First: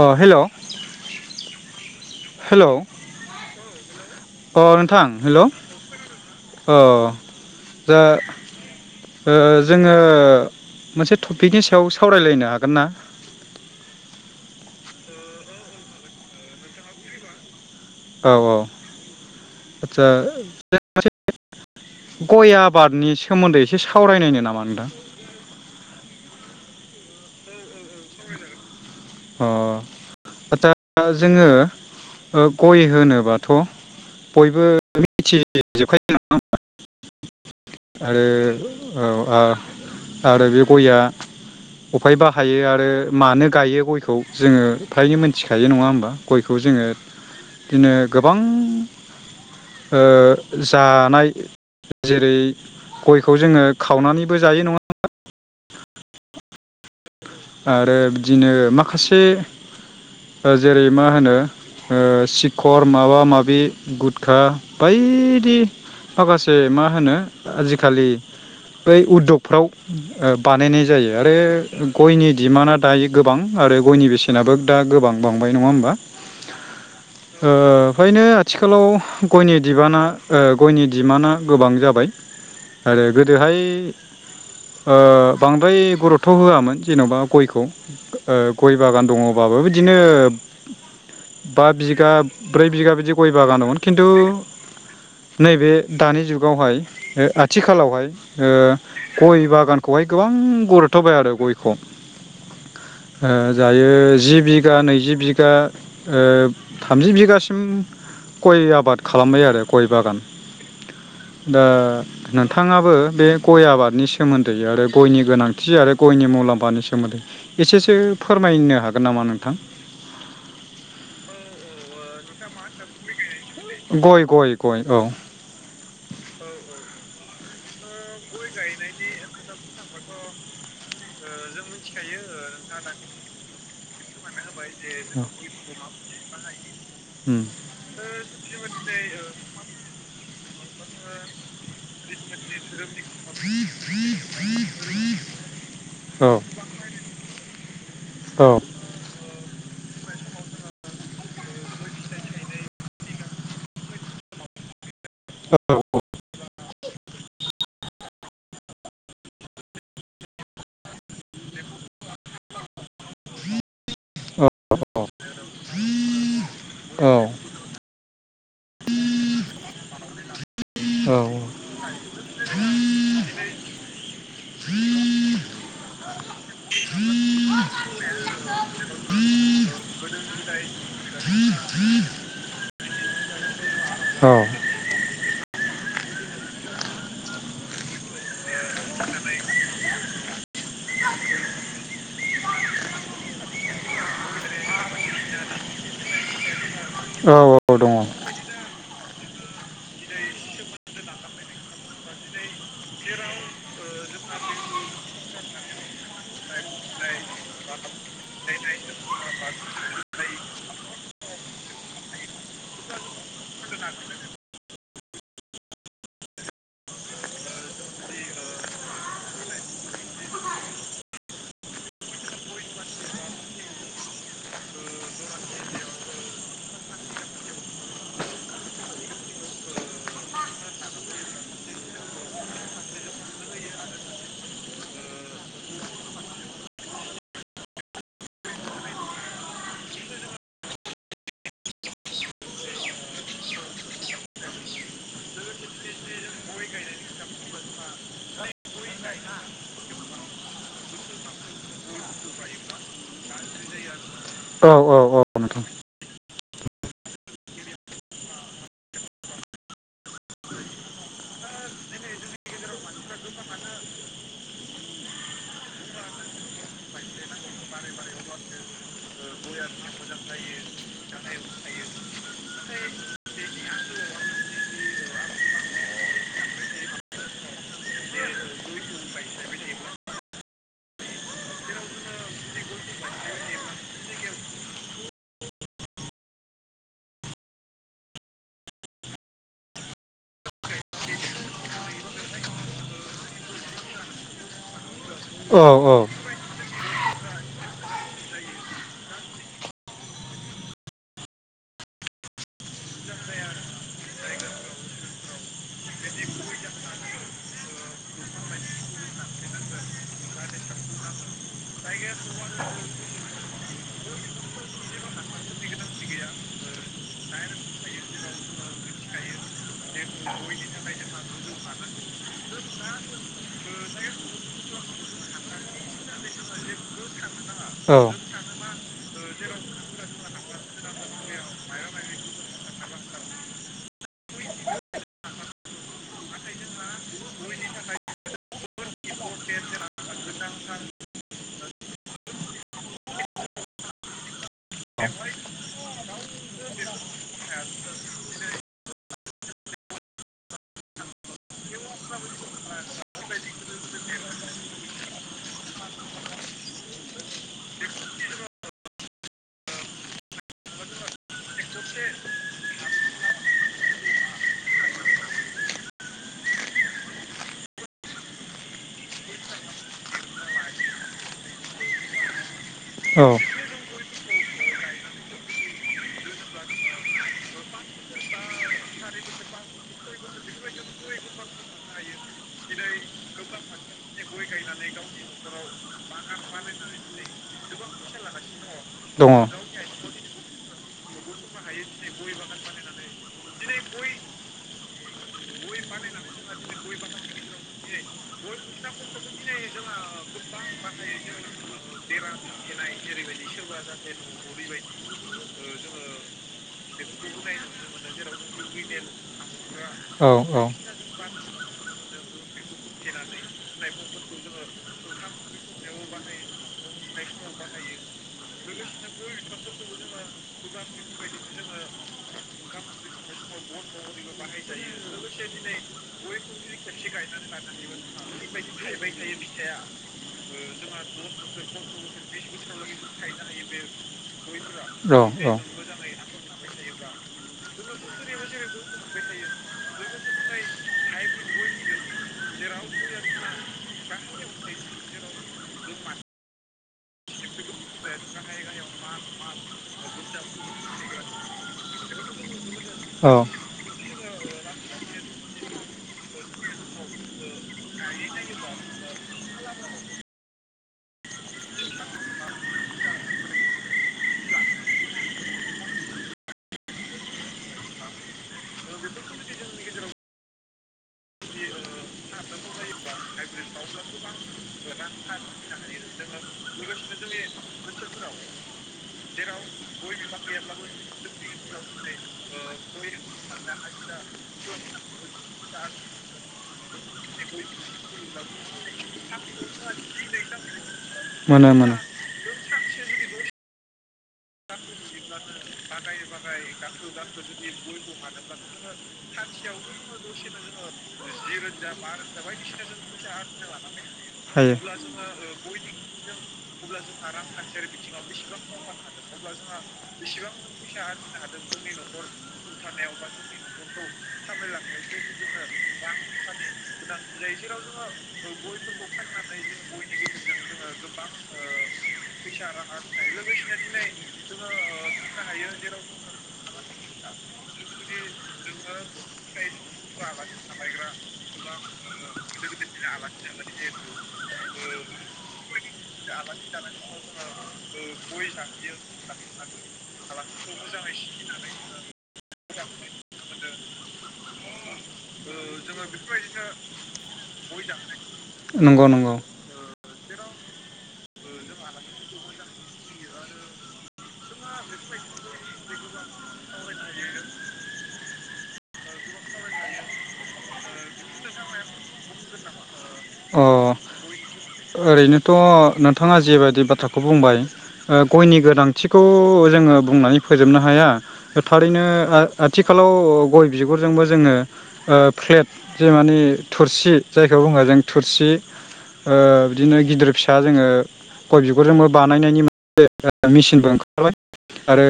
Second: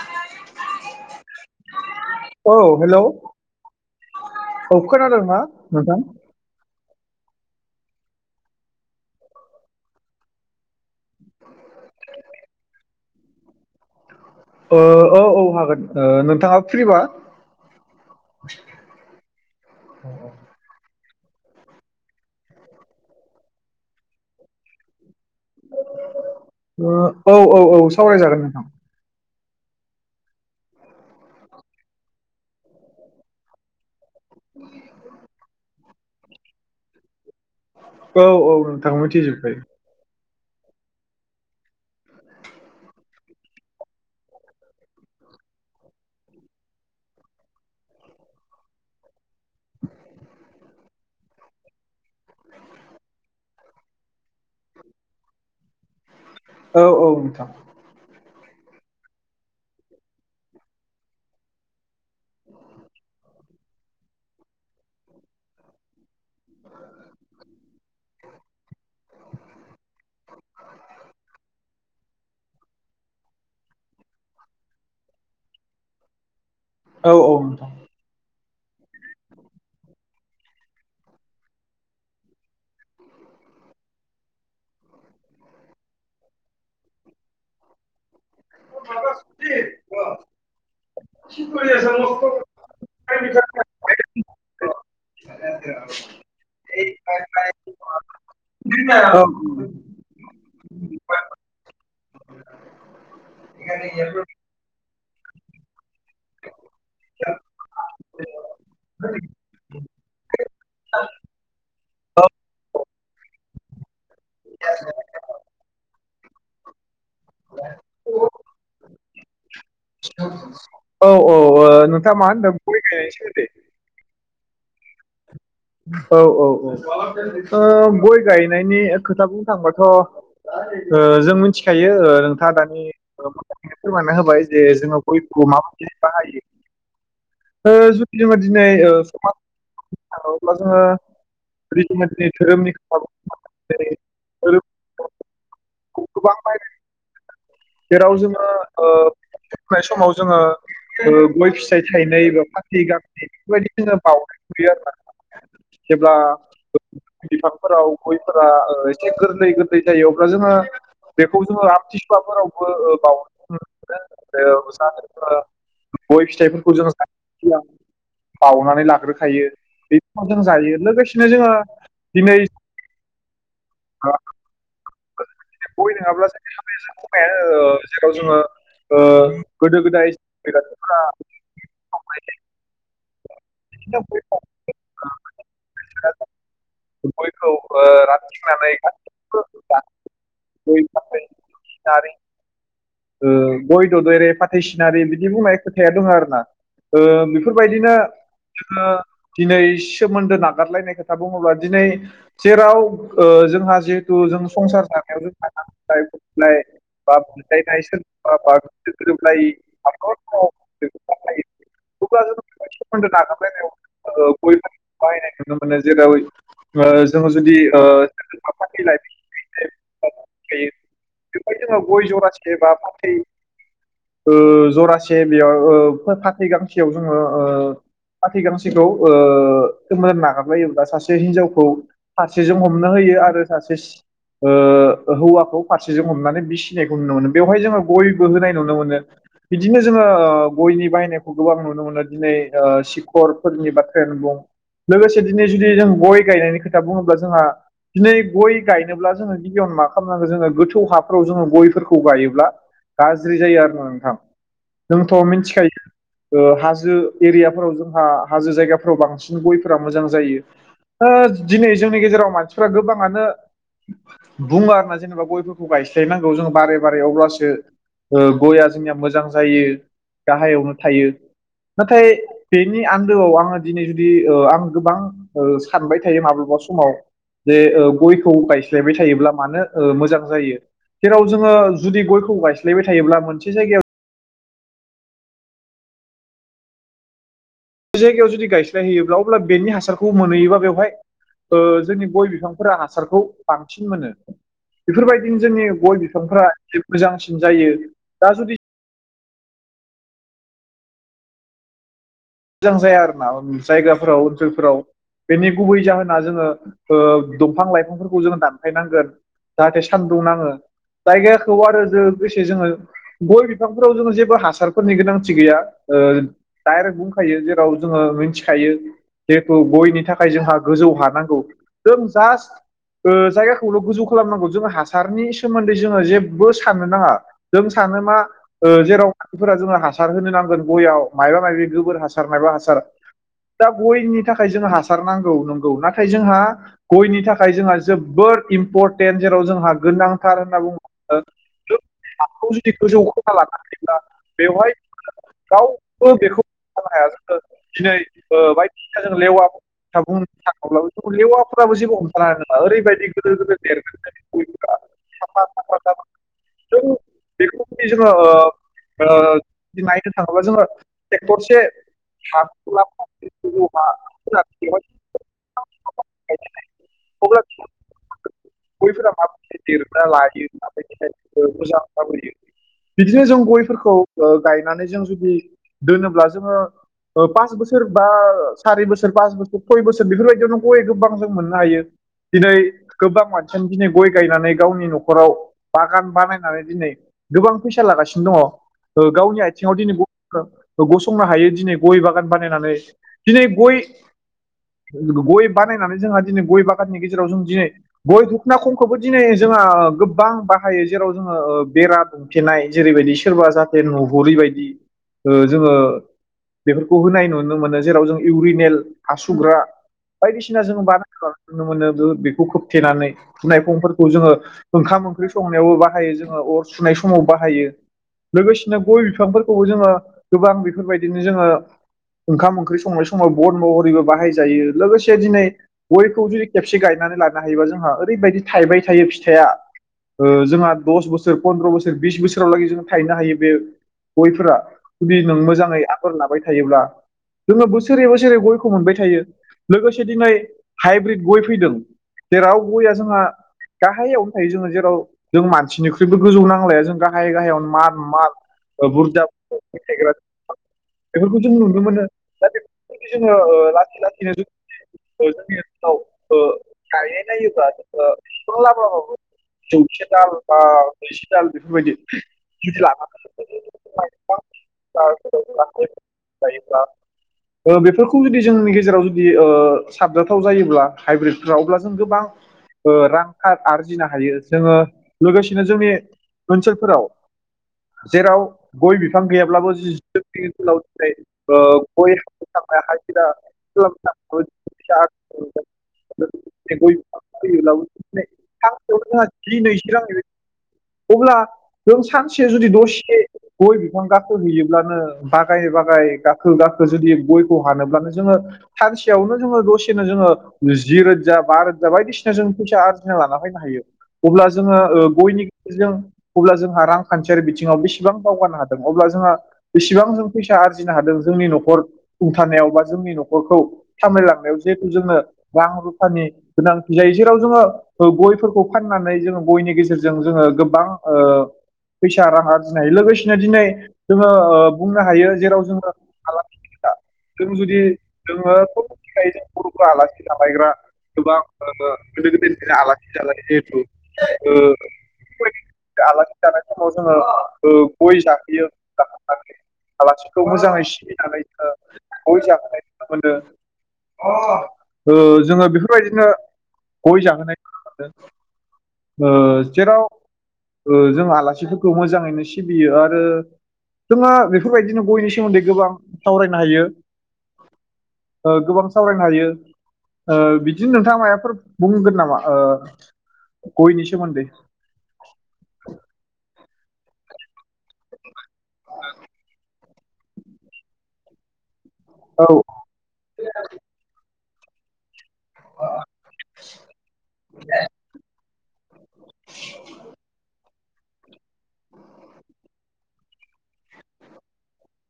अ hello औ hello औ नोंथां खोनादों ना हेल' नोंथां? अ दा ओ जोङो मोनसे टपिकनि सायाव सावरायलायनो हागोन ना? ओ औ औ हागोन ओ नोंथाङा फ्रिबा औ औ आदसा मोनसे गय आबादनि सोमोन्दै एसे सावरायनायो नामा नोंथां ओ औ औ औ सावरायजागोन नोंथां अ आदसा जोङो गय होनोबाथ बयबो मिथिजोबखायो नङा होमब्ला? औ आरो औ नोंथां औ आ मिथिजोबखायो आरो बे गयआ अफाय बाहायो आरो मानो गायो गयखौ ग जोंङो फ्रायनो मोनथिखायो नङा होमबा गयखौ जोंङो बिदिनो गोबां जानाय जेरै गयखौ जोंङो खावनानैबो जायो नङा होमबा औ औ नोंथां आरो बिदिनो माखासे ओ जेरै मा होनो ओ सिखर माबा माबि गुटखा बायदि माखासे मा होनो आजि खालि बै उदगफ्राव बानायनाय जायो आरो गयनि डिमान्डआ दायो गोबां आरो गयनि बेसेनाबो दा गोबां बांबाय नङा होमबा औ औ ओ नोंथां औ फोयनो आथिखालाव गयनि बिबाना गयनि बिबाना गोबां जाबाय आरो गोदोहाय ओ बांद्राय गुरुतथ' होआमोन जेन'बा गयखौ गय बागान दङबाबो बिदिनो बा बिगा ब्रै बिगा बिदि गय बागान दंमोन खिन्थु [unintelligible] नैबे दानि जुगावहाय आथिखालावहाय गय बागानखौहाय गोबां गुरथ'बाय आरो गयखौ जायो जि बिगा नैजि बिगा ओ थामजि बिगासिम गय आबाद खालामबाय आरो गय बागान दा नोंथाङाबो बे गय आबादनि सोमोन्दै आरो गयनि गोनांथि जायो आरो गयनि मुलाम्फानि एसेसो फोरमायनो हागोन नामा नोंथां औ ओ मा नोंथाङा होनदों गाय गथायनायनि सोमोन्दै गय गय गय औ औ औ औ ओ गय गायनायनि खोथा बुंनो थाङबाथ' जों मिथिखायो नोंथाङा दानिथनो फोरमायना होबाय जे जोङो गयखौ माबायदि उम बाहायो जुदि जोङो दिनै समाज औ अब्ला जोङो [unintelligible] धोरोमनि खोथा जेरै धोरोम गोबां औ बायनाय जेराव औ जोङो फोनाय समाव जोङो गय फिसाइ थायनै बा फाथै गाखि बेफोरबायदि जोङो बावनाय नुयो आर ना औ जेब्ला बिफांफोराव गयफोरा गोरलै गोरलै जायो अब्ला जोङो बेखौ जोङो [unintelligible] न मोन आरो औ गय फिथाइफोरखौ जों औ बावउनानै लाग्रोखायो बेफोर जों जायो लोगोसेनो जोंहा दिनै [unintelligible] गय जाब्लासो [unintelligible] जेराव जोङो ओ गोदो गोदाय [unintelligible] गयखौ राखिनानै [unintelligible] [unintelligible] गय ददेरे, फाथै सिनारि बिदि बुंनाय खोथाया दङ आरो ना ओ औ औ बेफोरबायदिनो दङ जोङो दिनै सोमोन्दो नागारलायनाय खोथा बुङोब्ला दिनै जेराव जोंहा जिहेथु जों संसार जानायाव जों नांलाय-खमलाय बा बुलायनाय बा सोरबाजोंबा गोरोबलायिखौ गाज्रि मोननायाव सोमोन्दो नागारलायनायाव गय-फाथैखौ बाहायनाय नुनो मोनो जेराव ओ जोङो जुदि सोरजोंबा फाथै लाइ बेवहाय जोङो गय जरासे बा फाथै ओ जरासे बेयाव ओ फाथै गांसेयाव जोङो फाथै गांसेखौ ओ सोमोन्दो नागारलायोब्ला सासे हिनजावखौ फारसेजों हमनो होयो आरो सासे ओ हौवाखौ फारसेजों हमनानै बिसिनायखौ नुनो मोनो बेवहाय जोङो गयबो होनाय नुनो मोनो। बिदिनो जोङो गयनि बायनायखौ गोबां नुनो मोनो दिनै सिखरफोरनि बाथ्रायानो बुं लोगोसे दिनै जुदि जों गय गायनायनि खोथा बुङोब्ला जोंहा दिनै गय गाय ब्ला जोङो गिबियावनो मा खालामनांगौ जोङो गोथौ हाफोराव जोङो गयफोरखौ गायोब्ला गाज्रि जायो आरो ना नोंथां औ जोंथ औ नोंथां मिथिखायो ओ हाजो एरियाफोराव जोंहा हाजो जायगाफोराव बांसिन गयफोरा मोजां जायो ओ दिनै जोंनि गेजेराव मानसिफोरा गोबाङानो बुङो आरोना जेनेबा गयफोरखौ गायस्लायनांगौ जों बारे बारे अब्लासो गया जोंनिया मोजां जायो गाहायावनो थायो नाथाय बेनि आन्दोआव आङो दिनै ओ जुदि आं गोबां सानबाय थायो माब्लाबा समाव जे गय गयखौ गायस्लायबाय थायोब्ला मानो ओ मोजां जायो जेराव जोङो जुदि गयखौ गायस्लायबाय थायोब्ला मोनसे जायगायाव जायगायाव जुदि गायस्लायहैयोब्ला अब्ला बेनि हासारखौ मोनहैयोबा बेवहाय ओ जोंनि गय बिफांफोरा हासारखौ बांसिन मोनो। बेफोरबायदिनो औ जोंनि औ गय दङ औ बिफ्रा जे मोजांसिन जायो दा जुदि मोजां जाया आरो ना जायगाफोराव ओनसोलफोराव बेनि गुबै जाहोना जोङो ओ दंफां-लाइफांफोरखौ जोङो दानफायनांगोन जाहाथे सानदुं नाङो जायगाखौ आरो लोगोसे जोङो गय बिफांफोराव जोङो जेबो हासारफोरनि गोनांथि गैया ओ दायरेक्ट गायो जेराव जोङो मिथिखायो जिहेथु गयनि थाखाय जोंहा गोजौ हा नांगौ जों दा जायगा जायगाखौल गोजौ खालामनांगौ जोङो हासारनि सोमोन्दै जोङो जेबो साननो नाङा जों सानो मा ओ जेराव मानसिफोरा जोङो हासार होनो नांगोन गयाव मायबा मायबि गोबोर हासार हासार मायबा हासार दा गयनि थाखाय जों हासार नांगौ नंगौ नाथाय जोंहा गयनि थाखाय जोंहा जोबोद इम्परटेन्ट जेराव जोंहा गोनांथार होनना बुङोब्ला हाखौ जुदि गोजौ खोना लायोब्ला बेवहाय रावबो बेखौ हाया जोङो दिनै ओ बायदिसिना जो लेवा बुंनो थाङोब्लाबो जों लेवाफोराबो जेबो हमथानो हानाय नङा ओरैबायदि गेदेर गेदेर देरगोन जोंनि गयफ्रा जों बेखौ जुदि जोङो नायनो थाङोब्ला जोङो ट्रेक्टरसे हा फोरा माबिथ देरग्रा लायो न फि मोसा होयो [unintelligible] बिदिनो जों गयफोरखौ ओ गायनानै जों जुदि दोनोब्ला जोङो ओ पास बोसोर बा सारि बोसोर पास बोसोर सय बोसोर बेफोरबायदियावनो गय गोबां जों मोननो हायो। दिनै गोबां मानसियानो दिनै गय गायनानै गावनि न'खराव बागान बानायनानै दिनै गोबां फैसा लागासिनो दङ ओ गावनि आथिङाव दिनै गसंनो हायो दिनै गय बागान बानायनानै दिनै गय गय बानायनानै जोंहा दिनै गय बागाननि गेजेराव जों दिनै गय दधखना खमखौबो दिनै जोंहा गोबां बाहायो जेराव जोङो बेरा दुमथेनाय जेरैबायदि सोरबा जाहाथे नुहुरिबायदि जोङो बेफोरखौ होनाय नुनो मोनो जेराव जों इउरिनेल हासुग्रा बायदिसिना जोंङो बानाय नुनो मोनो बेखौ खोबथेनानै दुनायखंफोरखौ जोङो ओंखाम ओंख्रि संनायावबो बाहायो जोङो अर सुनाय समाव बाहायो लोगोसेनो गय बिफांफोरखौबो जोङो गोबां बेफोरबायदिनो जोङो ओंखाम-ओंख्रि संनाय समाव बन महरैबो बाहाजायो लोगोसे दिनै गयखौ जुदि खेबसे गायनानै लानो हायोबा जोंहा ओरैबायदि थायबाय थायो फिथाइआ जोंहा दस बोसोर फन्द्र' बोसोर बिस बोसोरावलागै जों थायनो हायो बे गयफोरा जुदि नों औ औ मोजाङै फोर लाबाय थायोब्ला जोङो बोसोरै बोसोरै गयखौ मोनबाय थायो। लोगोसे दिनै हाइब्रिद गय फैदों जेराव गयया जोंहा गाहायावनो थायो जोङो, जेराव जों मानसिनिख्रुइबो गोजौ नांलाया जों गाहायै गाहायावनो मार माल बुरजा थायग बेफोरखौ जों नुनो मोनो दा बे जोङो औ लासै जोंनि ओनसोलाव ओ गायनाय जायोब्ला जोङो बिफां लाबोबाबो जौसे दाल बा गुजि दाल बेफोरबायदि जुदि लाफ गायोब्ला ओ बेफोरखौ जुदि जोंनि गेजेराव जुदि साबजाथाव जायोब्ला हाइब्रिदफ्राव अब्ला जों गोबां रांखौ आरजिनो हायो जोङो लोगोसेनो जोंनि ओनसोलफोराव जेराव गय बिफां गैयाब्लाबो जि जि ओनसोलाव दिनै ओ गय [unintelligible] अब्ला मोनो मोनो जों सान दसे जुदि दसे गय बिफां गाखौ हैयोब्लानो बागाय बागाय गाखो गाखो जुदि गयखौ हानोब्लानो जोङो सानसेयावनो जोङो दसेनो जोङो जि रोजा बा रोजा बायदिसिना जों फैसा आरजिना लाना फैनो हायो। अब्ला हायो जोङो ओ गयनि जों अब्ला जोंहा रांखान्थियारि बिथिङाव बेसेबां दावगानो हादों अब्ला जोंहा बिस सेबां जों फैसा आरजिनो हादों जोंनि न'खर खुंथानायाव बा जोंनि न'खरखौ सामलायलांनायाव जिहेथु जोंनो रां रुफानि गोनांथि जायो जेराव जोङो ओ गयफोरखौ फाननानै जोङो गयनि गेजेरजों जोङो गोबां ओ फैसा रां आरजिनो हायो लोगोसेनो दिनै जोङो ओ बुंनो हायो जेराव जों आलासि [unintelligible] जों जुदि जोङो [unintelligible] मिथिखायो जों बर'फोरा आलासि जालायग्रा गोबां ओ गोदो गोदायनिफ्रायनो आलासि जालायो जिहेथु ओ [unintelligible] आलासि जानाय समाव जोङो ओ गय जाहोयो [unintelligible] आलासिखौ मोजाङै सिबिनानै जोङो गय जाहोनाय नुनो मोनो ओ जोङो बेफोरबायदिनो गय जाहोनाय नुनो मोनदों। नंगौ ओ नंगौ जेराव ओ जों आलासिफोरखौ मोजाङैनो सिबियो आरो जोंहा बे बेफोरबायदिनो गयनि सोमोन्दै गोबां सावरायनो हायो ओ गोबां सावरायनो हायो ओ बिदिनो नोंथाङा मायबाफोर बुंगोन नामा ओ अ गयनि सोमोन्दै? ओरैनोथ' नोंथाङा जेबादि बाथ्राखौ बुंबाय ओ गयनि गोनांथिखौ जोङो बुंनानै फोजोबनो हाया थारैनो ओ औ आथिखालाव गय बिगुरजोंबो जोङो ओ फ्लेट जे माने थुरसि जायखौ बुङो जों थुरसि ओ बिदिनो गिदिर फिसा जोङो गय बिगुरजोंबो बानायनायनि मो [unintelligible] मिसिनबो ओंखारबाय आरो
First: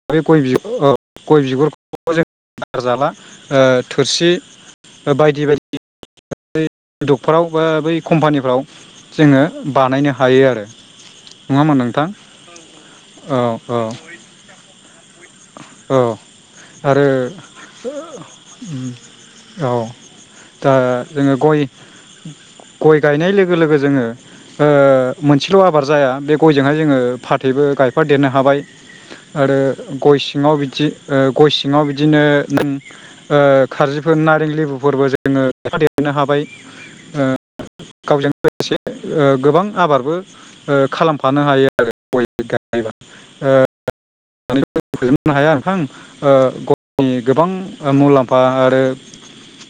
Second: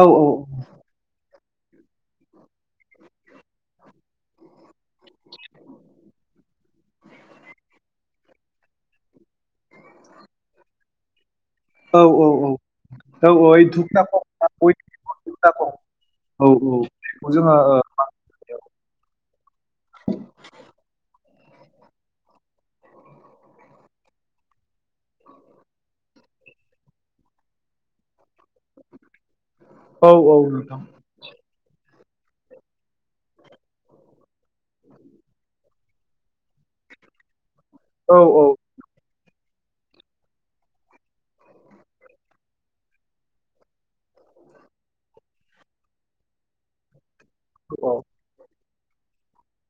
औ बे गय [unintelligible] औ गय बिगुरखौ जों बार जाला थोरसि बायदि बायदि [unintelligible] [unintelligible] दफोराव बा बै कम्पानिफ्राव जोङो बानायनो हायो आरो। नङामोन औ नोंथां औ औ औ ओइ औ धुपदाखं गय धुपदाखं औ औ आरो बेखौ जोङो ओ, औ दा जोङो गय गय गायनाय लोगो लोगो जोङो ओ मोनसेल' आबाद जाया बे गयजोंहाय जोङो फाथैबो गायफा देरनो हाबाय। आरो औ गय औ सिङाव नोंथां बिदि ओ गय सिङाव बिद दिनो उम ओ खारजिफोर नारें लेबुफोरबो जोङो [unintelligible] नो हाबाय ओ औ गावजों लोगोसे ओ गोबां आबादबो ओ खालामफानो हायो आरो गय गायोबा [unintelligible] [unintelligible] गोबां औ मुलाम्फा आरो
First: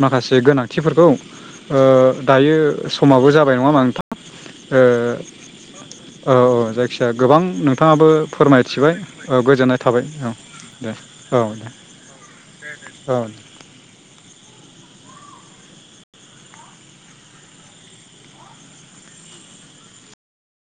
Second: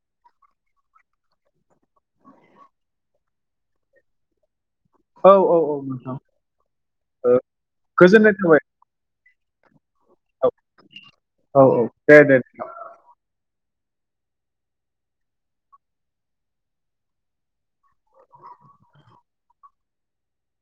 माखासे गोनां थिफोरखौ ओ दायो समाबो जाबाय नङा होबा नोंथां? औ औ नोंथां ओ औ जायखिजाया ओ, गोबां नोंथाङाबो गोजोननाय थाबाय फोरमायथिबाय। ओ गोजोननाय थाबाय नोंथां औ दे औ औ दे दे औ औ।